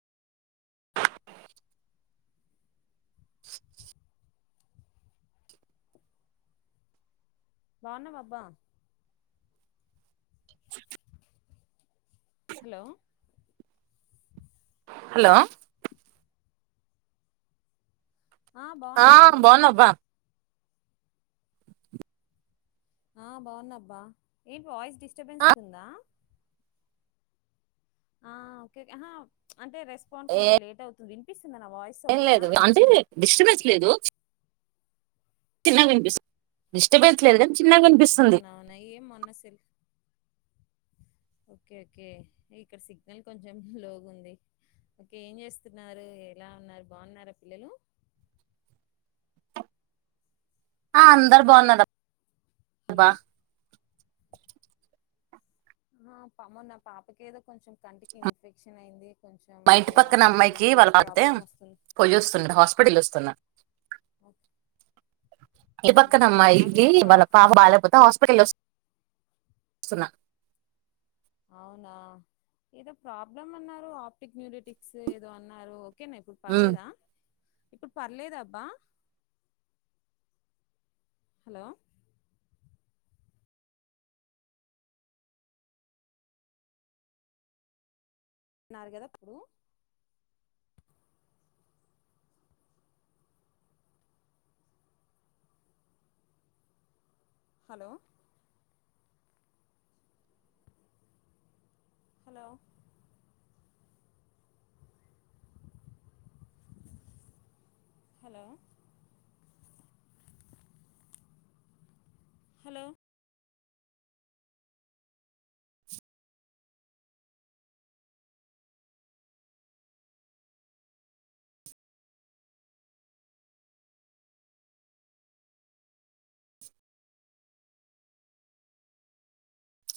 బాగున్న బాబ్బా hello hello ఆ బానబ్బా ఆ బాగున్నాబ్బా ఏంటి వాయిస్ డిస్టర్బెన్స్ ఆ, ఉందా ఆ ఓకే అహ అంటే రెస్పాండ్ కొంచెం లేట్ అవుతుంది వినిపిస్తుంద నా వాయిస్ ఏం ఓకేనా చిన్నగ వినిపిస్ డిస్టర్బ్ లేదే అవునవునా ఏం మొన్న సెల్ ఓకే ఓకే ఇక్కడ సిగ్నల్ కొంచెం లోగు ఉంది. ఓకే ఏం చేస్తున్నారు. ఎలా ఉన్నారు. బాగున్నారా పిల్లలు. ఆ అందరు బాగున్నార్ హలో బా ఆ పామ్మ నా పాపకి ఏదో కొంచెం కంటికి ఇన్ఫెక్షన్ అయింది. కొంచెం మా ఇంటి ఏదో పక్కన ఆప్టిక్ అమ్మాయికి వాళ్ళ న్యూరిటిక్స్ పాపయితే ప్రాబ్లం వస్తుంది కొయి వస్తుంది. హాస్పిటల్ వస్తున్న ఓకే, ఇంటి అవునా పక్కన అదే అమ్మాయికి ఆప్ వాళ్ళ పాప బాలేకపోతే హాస్పిటల్ వస్తు ఇస్తున్నా అవునా ఏదో ప్రాబ్లమ్ అన్నారు ఆప్టిక్ న్యూరిటిక్స్ ఏదో అన్నారు ఓకేనా ఇప్పుడు ఉమ్, పర్లేదా ఇప్పుడు పర్లేదు అబ్బా హలో అన్నారు కదా అప్పుడు హలో హలో హలో హలో